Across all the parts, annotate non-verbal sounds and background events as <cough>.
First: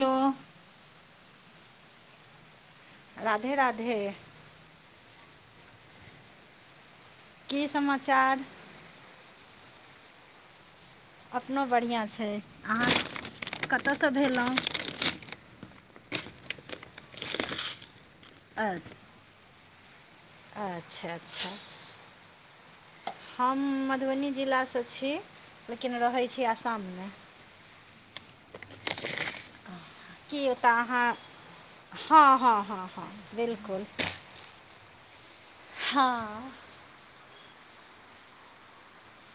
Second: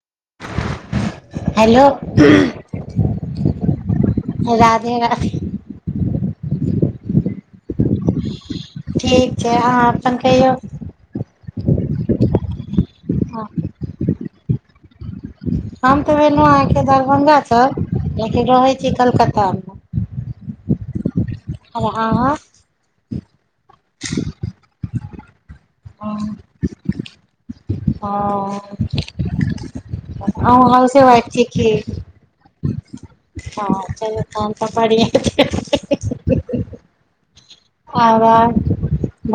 त। हेलो। राधे राधे। राधे राधे। कि समाचार? ठीक छै अहाँ अपन कहियौ? अपनो बढ़ियाँ छै हँ, अहाँ कतसँ भेलहुँ? हम ते भेलहु आहाँ के दरभंगा स ऽलेकिन रहै छी कलकत्ता मे। अच्छा अच्छ। और आहाँ हम मधुबनी जिलासँ छी लेकिन रहैत छी आसाममे हाँ की ओतय आहूँ अहाँ हाउसवाइफ छिए कि हँ हँ हँ हँ हँ बिलकुल चल तन तऽ बढ़िया छै हँ आर,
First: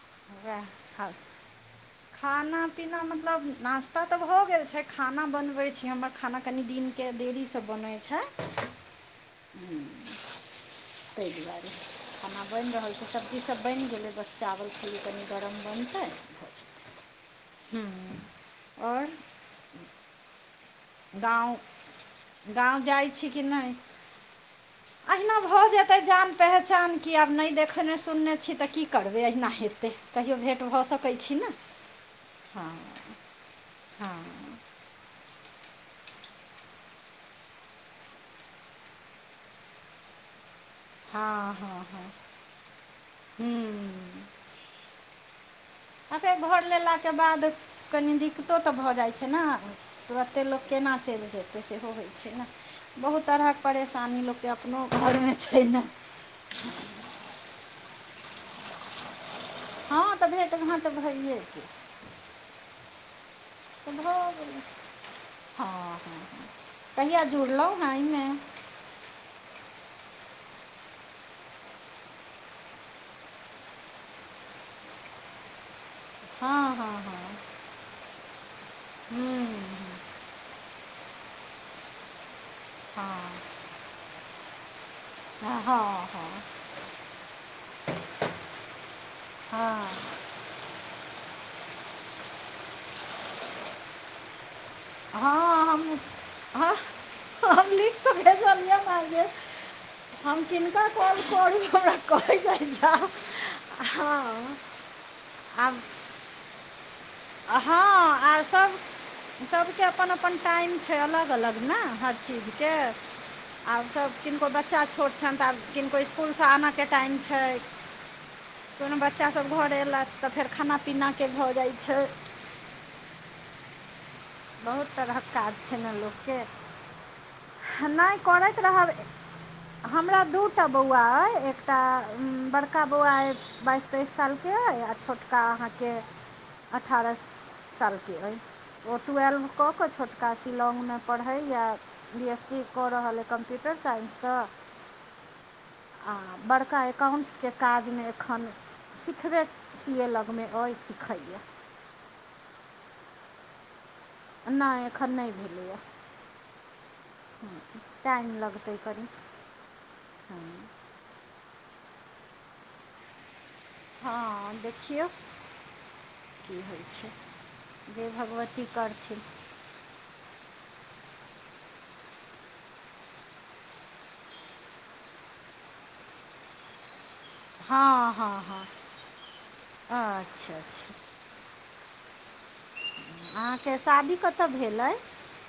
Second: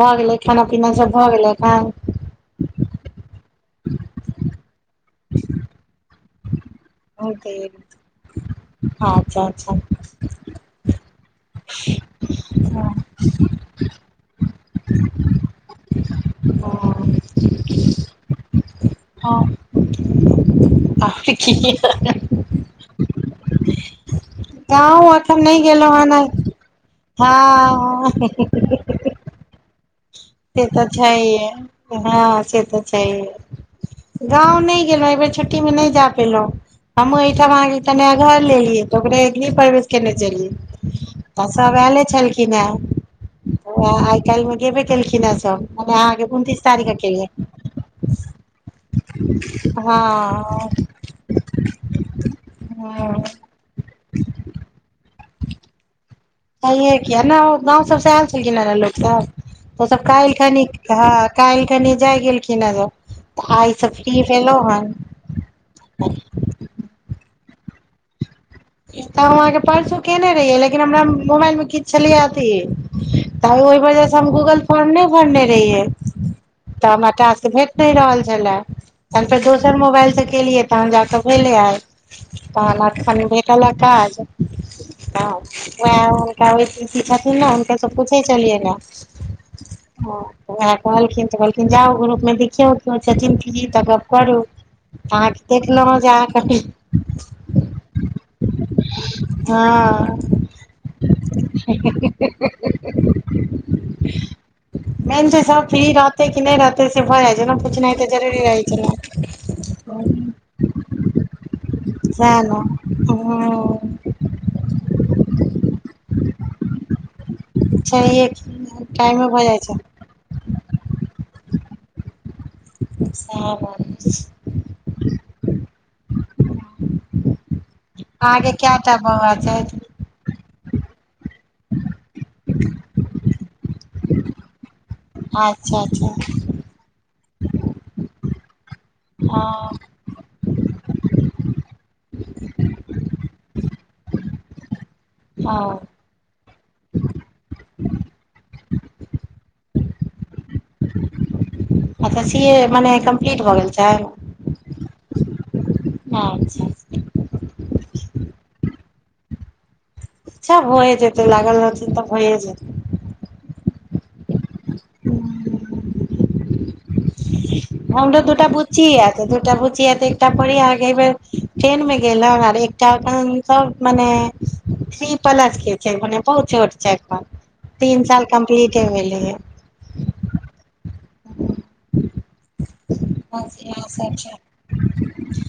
भऽ गेलै उएह खाना-पीना सब? हाउस एखन? खाना पीना मतलब नास्ता तऽ भऽ गेल छै खाना बनबै छी हमर खाना कनि दिन कैदेरी सब बनै छै हँ हँ, तऽ दुआरे। खाना बनि रहल हँ, छै सब्जीसभ बनि गेलै बस चावल कनि गरम बनतै हाँ आओर आ क गाँव गाँव जाइत छी कि नहि गाँव अहिना एखन नहि भऽ जेतै गेलहुँ हन जान पहचान की आब नहि देखने हँ सुनने छी तऽ की की करबे यहिना हेते से तऽ छैहे, हँ से तऽ हँ छैहे गाँव नहि। गेलं बेर छुट्टी मे नहि जा पेलहुँ हमहुँ एहिठाम तऽ घर लेलियै, तऽ ओकरे गृहप्रवेश केने छेलियै। तऽ हँ हँ सभ हँ आयल छलखिन हेँ, उएह हूँ आइ-काल्हिमे गेबे केलखिन हेँ सभ। मने आ अहाँके फेर घर उनतीस तारीखके लेलाक बाद केलियै कनि दिक्कतो तऽ भऽ जाइत छै ने, तुरते हँ लोक केना। चलि जेतै, सेहो होइत छै ने। हँ बहुत तरहक परेशानी लोकके अपन घरमे सेहो होइत छै ने। छैहिये, आ किया ने गाँवसँ आयल छलखिन लोकसभ। आओर सभ हँ तऽ भेँट घाँट भइए गेल काल्हि-परसों जाय गेलखिन ओ सभ। तऽ आइ सभ भऽ फ्री गेलै भेलहुँ हन। हँ हँ ह कहिया जुड़लहुँ एहिमे इ काम हम अहाँके परसू केयने रहियै लेकिन हमरा मोबाइलमे किछु छलियै अथी तऽ ओहि वजहसँ हम गूगल फॉर्म नहि भरने रहियै, हँ तऽ हँ हमरा हँ टास्क। तऽ भेट नहि रहल छलए, तखन फेर हूँ हूँ, दोसर मोबाइलसँ केलियै, तखन जा कऽ आइ भेलै। तहन हँ अखन हँ भेटल आ टास्क हँ वेहा हुनका क छथिन ने हुनके सब पूछै छललियै ने हँ हँ ह ओ कहलखिन तऽ कहलखिन, जाउ, ग्रुपमे देखियौ, कियो फ्री छथिन तऽ गप्प करू। आहाँ के देखलो जे आहानके कथि ह हम लिख के भेजलिये हिनका कहलिए, हँ हम किनका कॉल करू? हमरा कहै जाय, जाउ। हँ मेन छै सब आब फ्री रहते की नहि रहते से भा जाये हँ आओर सभ सभके अपन अपन सएह टाइम छै अलग अलग ने हर चीजके ने आब हँ सभ किनको बच्चा छोट छनि, तऽ आब किनको इसकुलसँ आनयके टाइम छै। छैहे कि दुनू टाइमे भऽ बच्चासभ जाइ घर छै अयलथि तऽ फेर खाना-पीना भऽ जाइत छै। सेहए बात छै। बहुत तरहक काज छै ने लोकके नहि अहाँके करैत रहब कएटा बौआ छथि हमरा दू टा बौआ अइ एक तऽ बड़का बौआ अइ। बाइस-तेइस सालके आ छोटका अच्छा अहाँके। अच्छा अठारह सालके अइ। टूवेल्व कऽ हँ कऽ छोटका शिलौंग में पढ़ैया। बी एस सी कऽ रहल कम्प्यूटर साइन्ससँ। हँ। आ बड़का एकाउंट्स के काज में एखन। सिखबे सी ए लग में अइ सिखैयए। अच्छा सी ए मने कम्प्लीट भऽ गेल छै। नै एखन नै भेलैए। अच्छा। टाइम लगतै कनी। अच्छा भए जेतै लागल रहतै तऽ भए जेतै। हँ देखियौ की होइ छै। जे हमरो दूटा भगवती बुच्ची यै करथिन तऽ दु। एकटा बुचिया तऽ एकटा पढ़ैया अहाँके एय बेर टेन में गेलऽ आर एकटा अखन सब मने। थ्री प्लस के छै, मने बहुत छोट छै एखन तीन साल कम्प्लीटे भेलैयै। अच्छा-अच्छा। <unintelligible> अहाँके शादी कतऽ भेलै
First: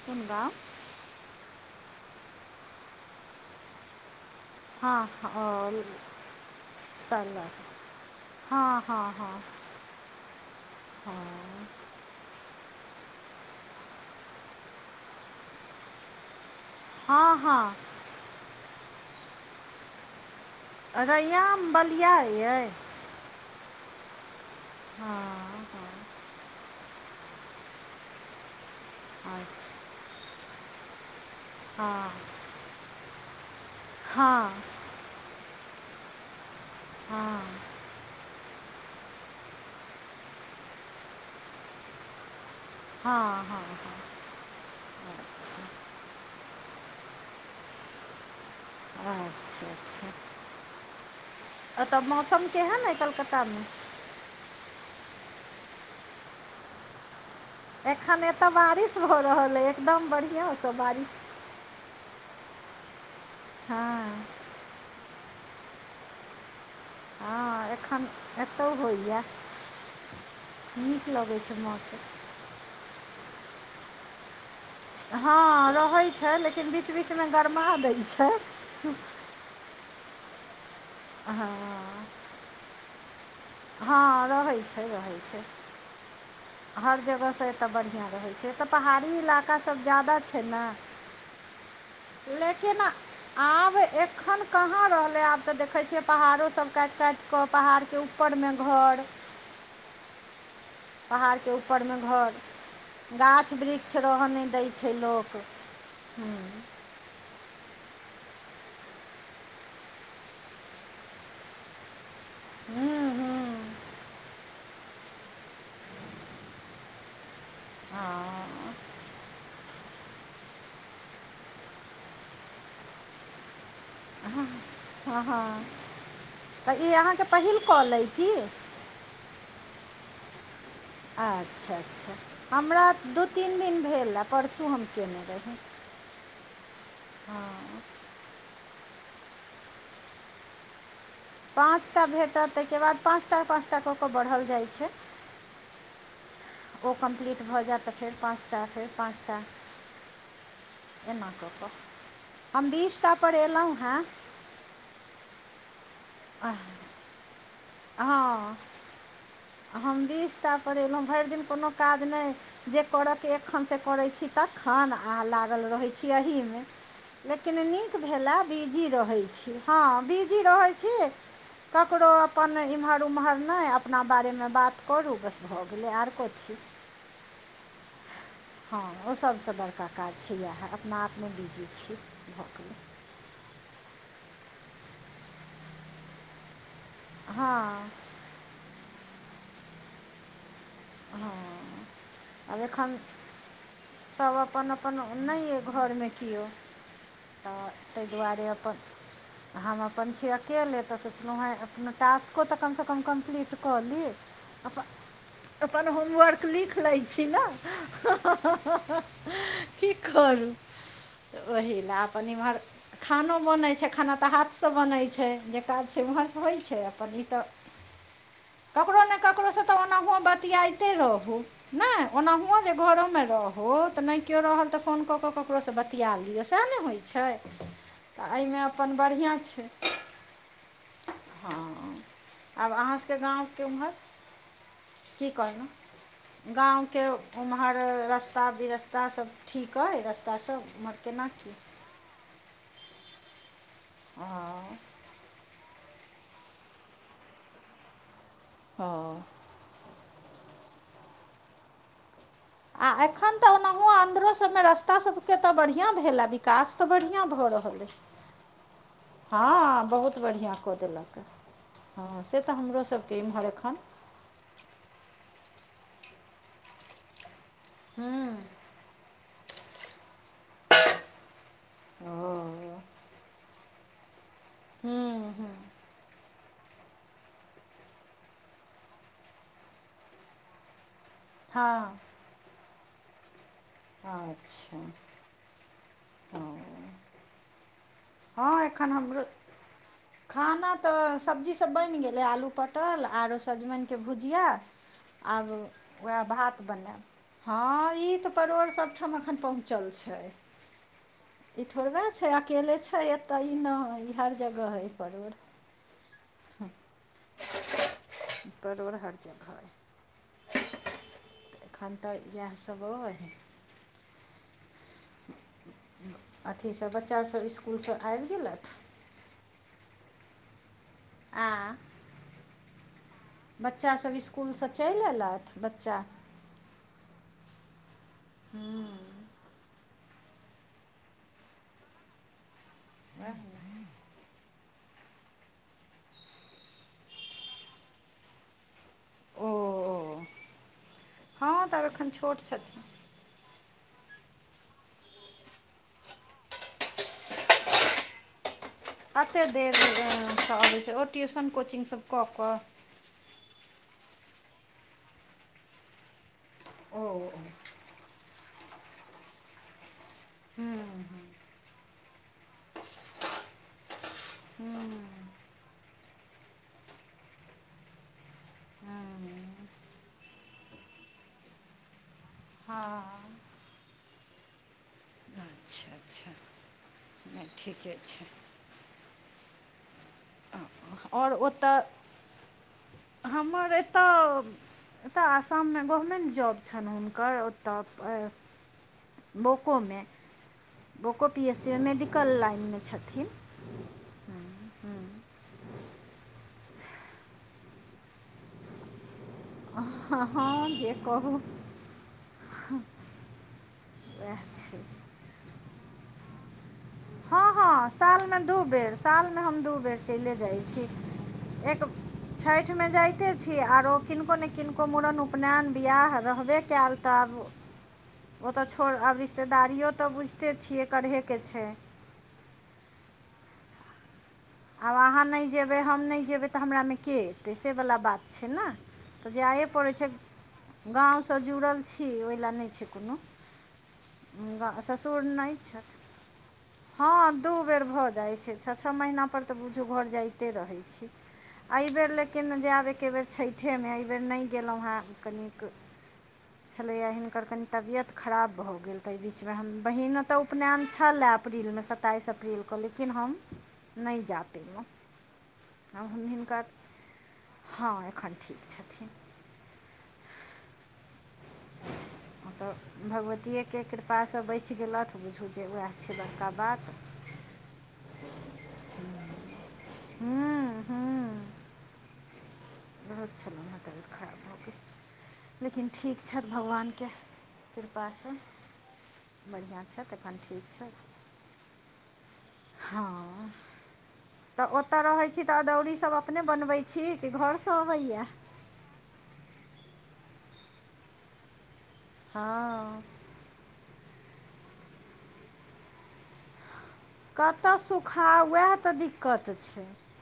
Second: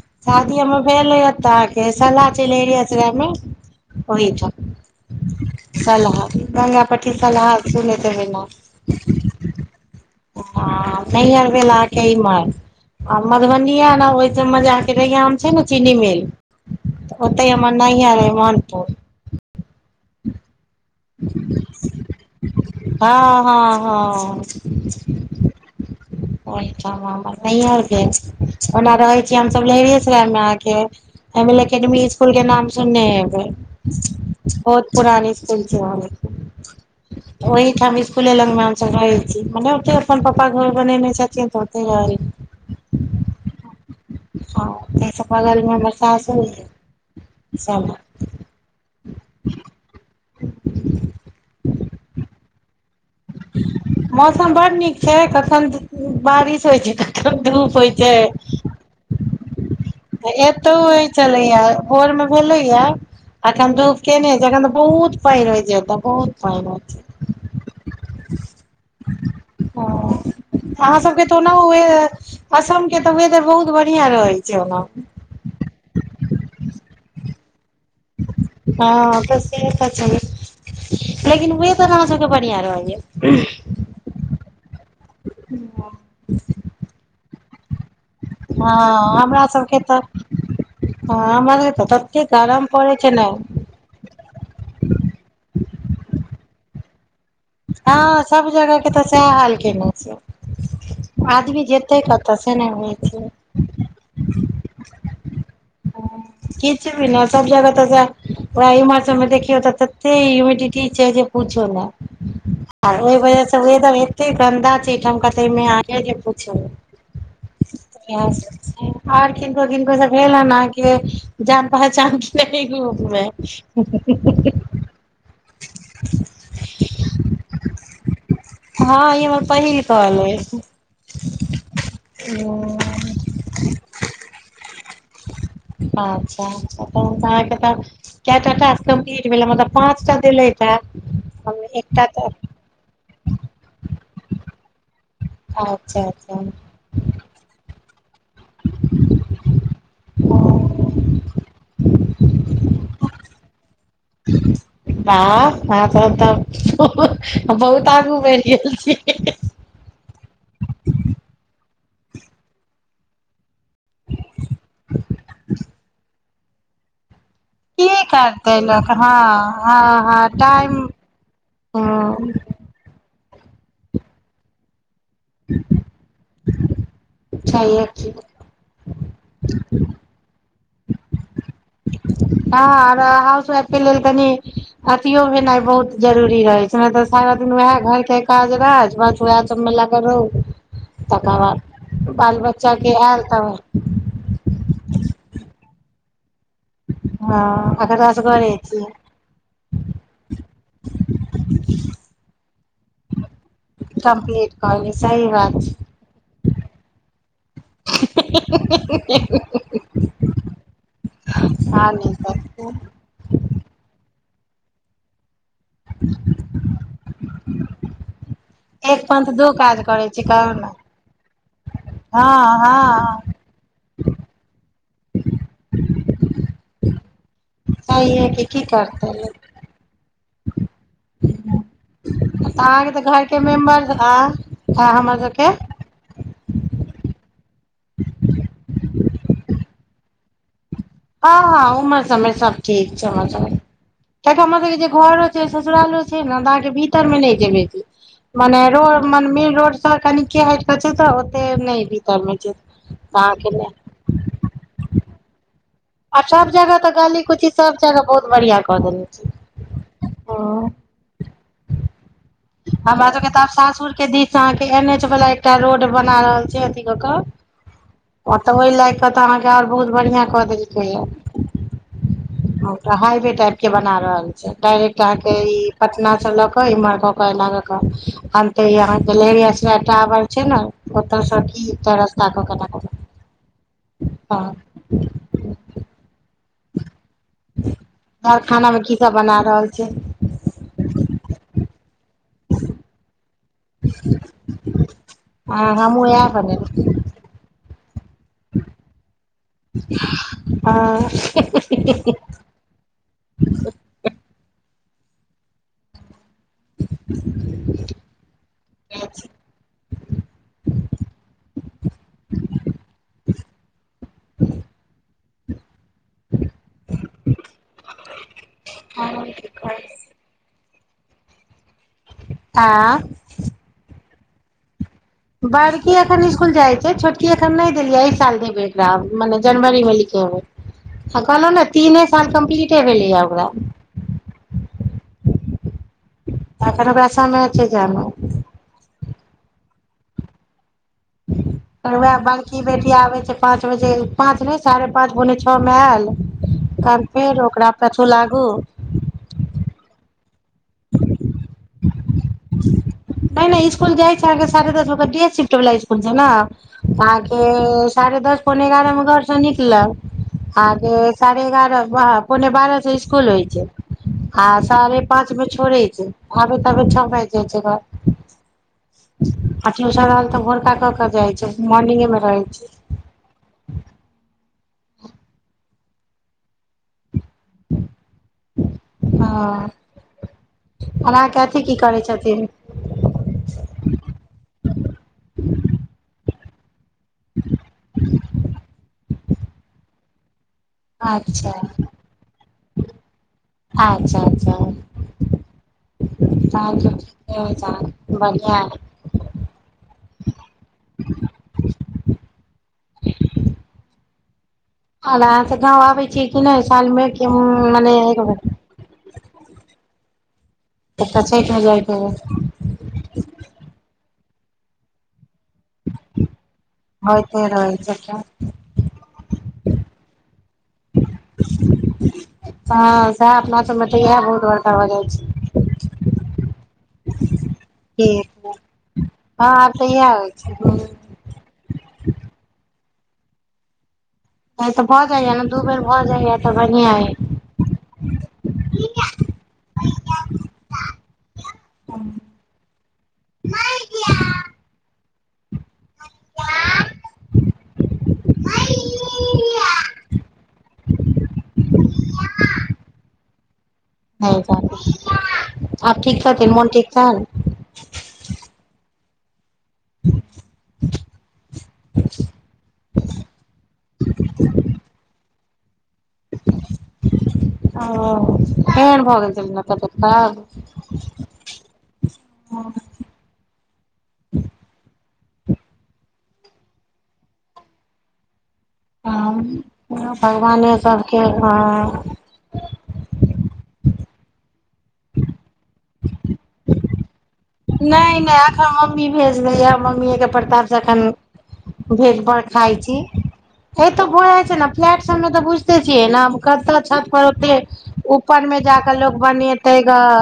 कोन गाँव शादि हम्मर भेल एय ओतऽ अहाँक। केसल्ला छेलै लहरिया सराए में ओहिठां। हँ हँ ओ सलहा, गंगापट्टी सलह सलहा सुनैत हेब्बै हँ हँ नाम। <unintelligible> हाँ, नैहर भेल अहाँके इम्हर। आ मधुबनीया एना होय छै मजा के रैयाम छै न चीनी मिल। तऽ हँ ओत्तै हँ हम्मर नहियर अय मोहनपुर। रैयाम बलिआ यै। हाँ हँ हँ। हँ। हँ ओहिठाम हम्मर नैहर भेल, ओना रहै छी हमसभ अच्छा लेहरियेसराय में अहाँके। एमल एकडमी हँ इस्कूल के नाम सुनने हेब्बै हँ ओ। पुरान इस्कूल छै ओहै में, हँ ओहिठाम इस। कूले लग में हमसब रहै छी, मने ओते अपन पप्पा घर बनेने छथिन तऽ ओते रहै छी। हँ हँ हँ हं तै सऽ बगल में हमर। सासुर भेल सब। अच्छा-अच्छा, एतऽ मौसम केहन अइ कलकत्ता में। मौसम बड्ड नीक छै, कखन बारिश होइ छै, कखन धूप। होइ छै एखन एतऽ बारिश भऽ रहल अइ। एकदम आ बढ़िआँसँ एतौ होइ बारिश छलैया। भोर में भेलैय, अखन धूप हँ केने छै अखन तऽ बहुत। पैइन होय छै एतऽ, बहुत पैइन होय छै। हँ एखन एतौ होइए। हँ अहाँ नीक सबके तऽ लगै ओना छै वे मौसम। असम के तऽ वेदर बहुत बढ़ियां रहै छै ओना। हँ रहै छै, लेकिन बीच-बीच में गरमा दै छै। हँ से तऽ छैईए। हँ लेकिन वेदर अहाँ सबके बढ़ियां रहैया- - हँ रहै छैई- रहै छैई- - हर जगहसँ एतऽ बढ़ियां रहै छैई, एतऽ पहाड़ी हँ इलाका सब ज्यादा छै न- - हँ हमरा नैई पत्ता गरम पड़ै छै न- - अखन कहाँ रहलै आब तऽ देखे छियै पहाड़ो सब काइट-काइट - - कऽ पहाड़ के ऊपर में घर- - सैह हाल केने छै। पहाड़ के आदमी ऊपर में जेतै कतऽ घर- से नहि होइ - छै गाछ वृक्ष रहऽ नै दै छै लोक हूं। किछ भी न सब जगह तऽ सैह- - वेहे ईम्हर सब में देखियौ तऽ तते ह्युमिडिटी छैय जे पूछू नै- - आ हूँ ओय वजह हूँ सँ वेदर एते गंन्दा छैय एहिठाम का ते में आहाँ के जे पुछु नै- - यै सब छैई कहलखिन - - दो दिन पैसा भे अना के जान पहचान की नै लोक रहै उहु। हू- हू -हू- - हँ- हँ- - सखी आहाँके पहिल कॉल अय की- - हँ ई हमर पहिल कॉल अच्छा -अच्छा हमरा अछि दू तीन दिन भेल परसू हम केने रहिये। अच्छा-अच्छा तहन आहाँ के त- - केय टा टास्क कमप्लिट भेल मतलब पाँचटा देले थै। पाँच टा भेटत तैके बाद पाँच टा -पाँच टा क कऽ बढ़ल जाय छैई। हां चे- चे- - ओ कम्प्लीट भऽ जायत फेर पाँच टा फेर पाँच टा- - एना क कऽ हम बीस टा पर एलै हेँ। बाह अहा सब त बहुत बहुत आगू बैढ़ हँ गेल छिए। <inaudible> हम बीस टा पर एलौ भैर दिन कोनो काज नैय जे कर- - एखन से करै छी तखन आ लागल रहै छी एहीमे- - लेकिन नीक भेलए करतै बिजी लोक हँ रहै छिई, हँ बिजी रहै छिई- - ककड़ो हँ अपन- - नैई इम्हर -ओम्हर नै अपना बारे मे बात करू बस भऽ गेलै और कथी- छैहे की - हँ ओ सब सँ बड़का काज छै इएहे अपना आप मे बीजी- - हँऔर हाउस वाइफ के लेल कनी अथियो भेनाय बहुत जरूरी रहै। नैई त सारा हँ दिन वएह घर के काज -राज बस उएह सब मे लागल रहु- - तकर बाद बाल आब बच्चा के एखन एल त- - सब अपन -अपन नैय अई घर मे कियो- - तऽ हँ अगर तैय दुआरे असगरे छियै अपन- - हम अपन छी अकेले तऽ सोचलौ हँ अपना टास्को तऽ कम से कम कम्प्लीट- - कम्प्लीट कऽ ली सही बात- - अपन होमवर्क लिख लै छी न हा - हा की करू- - ओही हँ लए नहि अपन इम्हर तऽ खानो बनैत छै खाना तऽ हाथ सँ बनै छै जे काज छै ओम्हर से होय छै। कहीं तऽ एक ककरो ने पंथ दू ककरो से काज तऽ करै ओनाहो छै बात- - कहू ने ईतिहाते रहू नै हँ ओनाहु जे घरो मे हँ रहू तऽ नैय कियो रहल तऽ फोन कऽ क- - ककरो सँ बतिया लिया सेएह न होय छैय तऽ सहिये कि एहिमे की अपन करतै बढ़ियाँ लोक छैय। हँ। आब अहाँके आहाँ सब तऽ के घरके गाँव के मेम्बर उम्हर आ हमर की सबके कहलौ। गाँव के उम्हर रास्ता बिरस्ता सब ठीक अइ रास्ता सब। केना हँ की हँ उम्हर सब मे सब ठीक छै उम्हर सबमे किया कि हमर सबके जे ओ घर सोसरालो छैन आहाँ के भीतर मे नै जेबै मने रोड मेन रोड स कनिके हैट क छै तऽ ओते नै भितर मे जेत। आ एखन तऽ ओनाहु आ अन्दरो सब मे रास्ता सब केतऽ बढ़ियाँ भेल आ सब विकास जगह तऽ गली बढ़ियाँ भऽ कुची सब रहल अइ। जगह बहुत बढ़िया कऽ देने छै हँ बहुत ओ बड़िया कऽ देलक हँ से तऽ हमरो सबके एम्हर एखन त दिस अहाँ के एन एच वाला एकटा रोड बना रहल छै अथी कऽक हूँ अटबै लाग तब तऽ अहाँके और बहुत बढ़िया कऽ देलकै या। हँ। ह ओट हाईवे टाइप के बना रहल छैय डायरेक्ट आहाँ के हूँ हूँ ई पटना सबलक इम्हर कऽक एना कऽक आनतै इ आहा के लेहेरया सराय टावर छैय नऽ। ओत सँ की तऽ हँ रास्ता कऽक एना कऽ हँ अच्छा। हँ। आर खाना मे एखन की सब हमरो बना रहल छियै? खाना तऽ सब्जीसभ बनि गेलै आलू पटल आरो सजमनि। के भुजिया आरो हँ हमहुँ ओएह इएह भात बनेबै बनाय हँ ई तऽ परोड़ सभठाम अखन पहुँ चल छैय हँ ई थोड़बे छैय अकेले छैय। छै एतैऽ नहि ई हर जगह हइ परवर। परोर हर जगह। अइ अखन तऽ इएहसभ रहत। अथी सब बच्चा सभ स्कूल से ऐबि गेलेथ? हँ <unintelligible> आय। आँ बच्चा सब स्कूल से चैल ऐला? अयलथि बड़की एखन स्कूल खुल जाइ छै छोटकी एखन नहि देलिया एहि साल देबै एकरा मने जनवरी मे लिखेबै। हा कहलहु ने तीने साल कम्पलीटे भेलैए ओकरा। अखन ओकरा समय छै जेए में। ओ हँ तऽ आब एखन वएह छोट बरकी छथिन बेटी आबै छै‌। पाँच बजे पाँच नहि साढ़े पाँच पोने छअ मे ऐयल। तहन फेर ओकरा पछु लागू। कते देर स आबै छै ओ ट्यूशन कोचिंग सब कऽक। नै नै स्कुल जाइ छै अहाँके साढ़े दस ओकरा डे शिफ्ट बला स्कुल छै न। ओ अहाँके साढ़े दस पोने एगारहमे घरसँ निकलल। हँ आहाके साढ़े एगारह पौने बारह सँ स्कुल होइ छै। आ साढ़े पाँच मे छोड़ै छै आबेत-आबैत छ बाइज जाय छै घर। अठी उसा रहल तऽ भोरका कऽक जाय छै मोर्निंगे मे रहे छै। हां। अच्छा-अच्छा। ठीके छै। हां। आओर ओतय। हमर एत, आसाम में गवर्मेन्ट जॉब छैन हुनकर। घर ओतऽ। बोको में, बोको पी अच्छा एस सी में मेडिकल लाइन में छथिन। अच्छा-अच्छा। तहन तऽ ठीके अइछ अहाँक, बढ़िया अइ। हाँ हँ जे कहू। वैह छै। आब अहाँ सब गांव आबै छीयै। हँ हँ साल में दू बेर, साल में हम दू बेर चइले जाइ छी। एकटा छैठ में जाइत हेबै। छैठ में जाइते छी, आरो किनको ने किनको मुड़न- उपनैन। बीयाह रहबे कैयल तऽ आब। होइते रहै छै तऽ। ओत छोड़, आब रिश्तेदारियो तऽ बुझिते छियै करहे के छै। हँ सैह अपना सबमें तऽ यहै बहुत बरका। आब अहाँ नय जबै, हम नय जेबै तऽ हमरा में के एतै से वला बात ठीक छै न। तऽ हँ जायए आब तऽ पड़ै छै, इएह होइ नहि गाँव से जुड़ल छी ओहि ले नय छै कोनो। तऽ भऽ ससुर जाइया ने नहि दू बेर छथि भऽ जाइया तऽ बढ़िआँ अइ हँ। दू बेर भऽ जाइ छै, छह-छह महीना पर तऽ बुझू घर जाइते रहै छी। एहिबेर लेकिन जायब एके बेर छइठे में नहि एहिबेर नहि गेलहुँ हेँ कनिक। <unintelligible> छलैय, हिनकर कनि तबियत खराब भऽ गेल तऽ एहि बीच में हम बहिन अतऽ उपनयन छलए अप्रीलमें। सताईस अप्रीलक लेकिन हम नहि जा। <inaudible> पेलहुँ आब आब ठीक हम छथिन, हिनकर मन ठीक छैनि। हँ एखन ठीक छथिन। ओतऽ भगवतियेके कृपासँ बचि गेलथि बुझू जे उएह। छै बड़का बात। ओ, एहेन भ गेल छलैन हँ तबियत खराब। हूँ हूँ बहुत छलैन हँ तबियत खराब भऽ गेल। लेकिन ठीक छैथि भगवानके कृपासँ। हूं, बढ़िआँ छथि एखन ठीक भगवाने छथि सभके हऽ। हँ तऽ ओतय रहैत छी तऽ अदौरी सब अपने बनबै। छी कि घर। नइ-नइ एखन मम्मी भेज दैए यऽ मम्मीएके प्रतापसँ एखन। भेट भर खाय हँ छी। एत भऽ जा छै ने, फ्लैट सबमें तऽ बुझते छियै ने कत्त छत। पर ओते कतय ऊपर सुखाउ में उएह जाक तऽ लोग दिक्कत बनेते छै गऽ।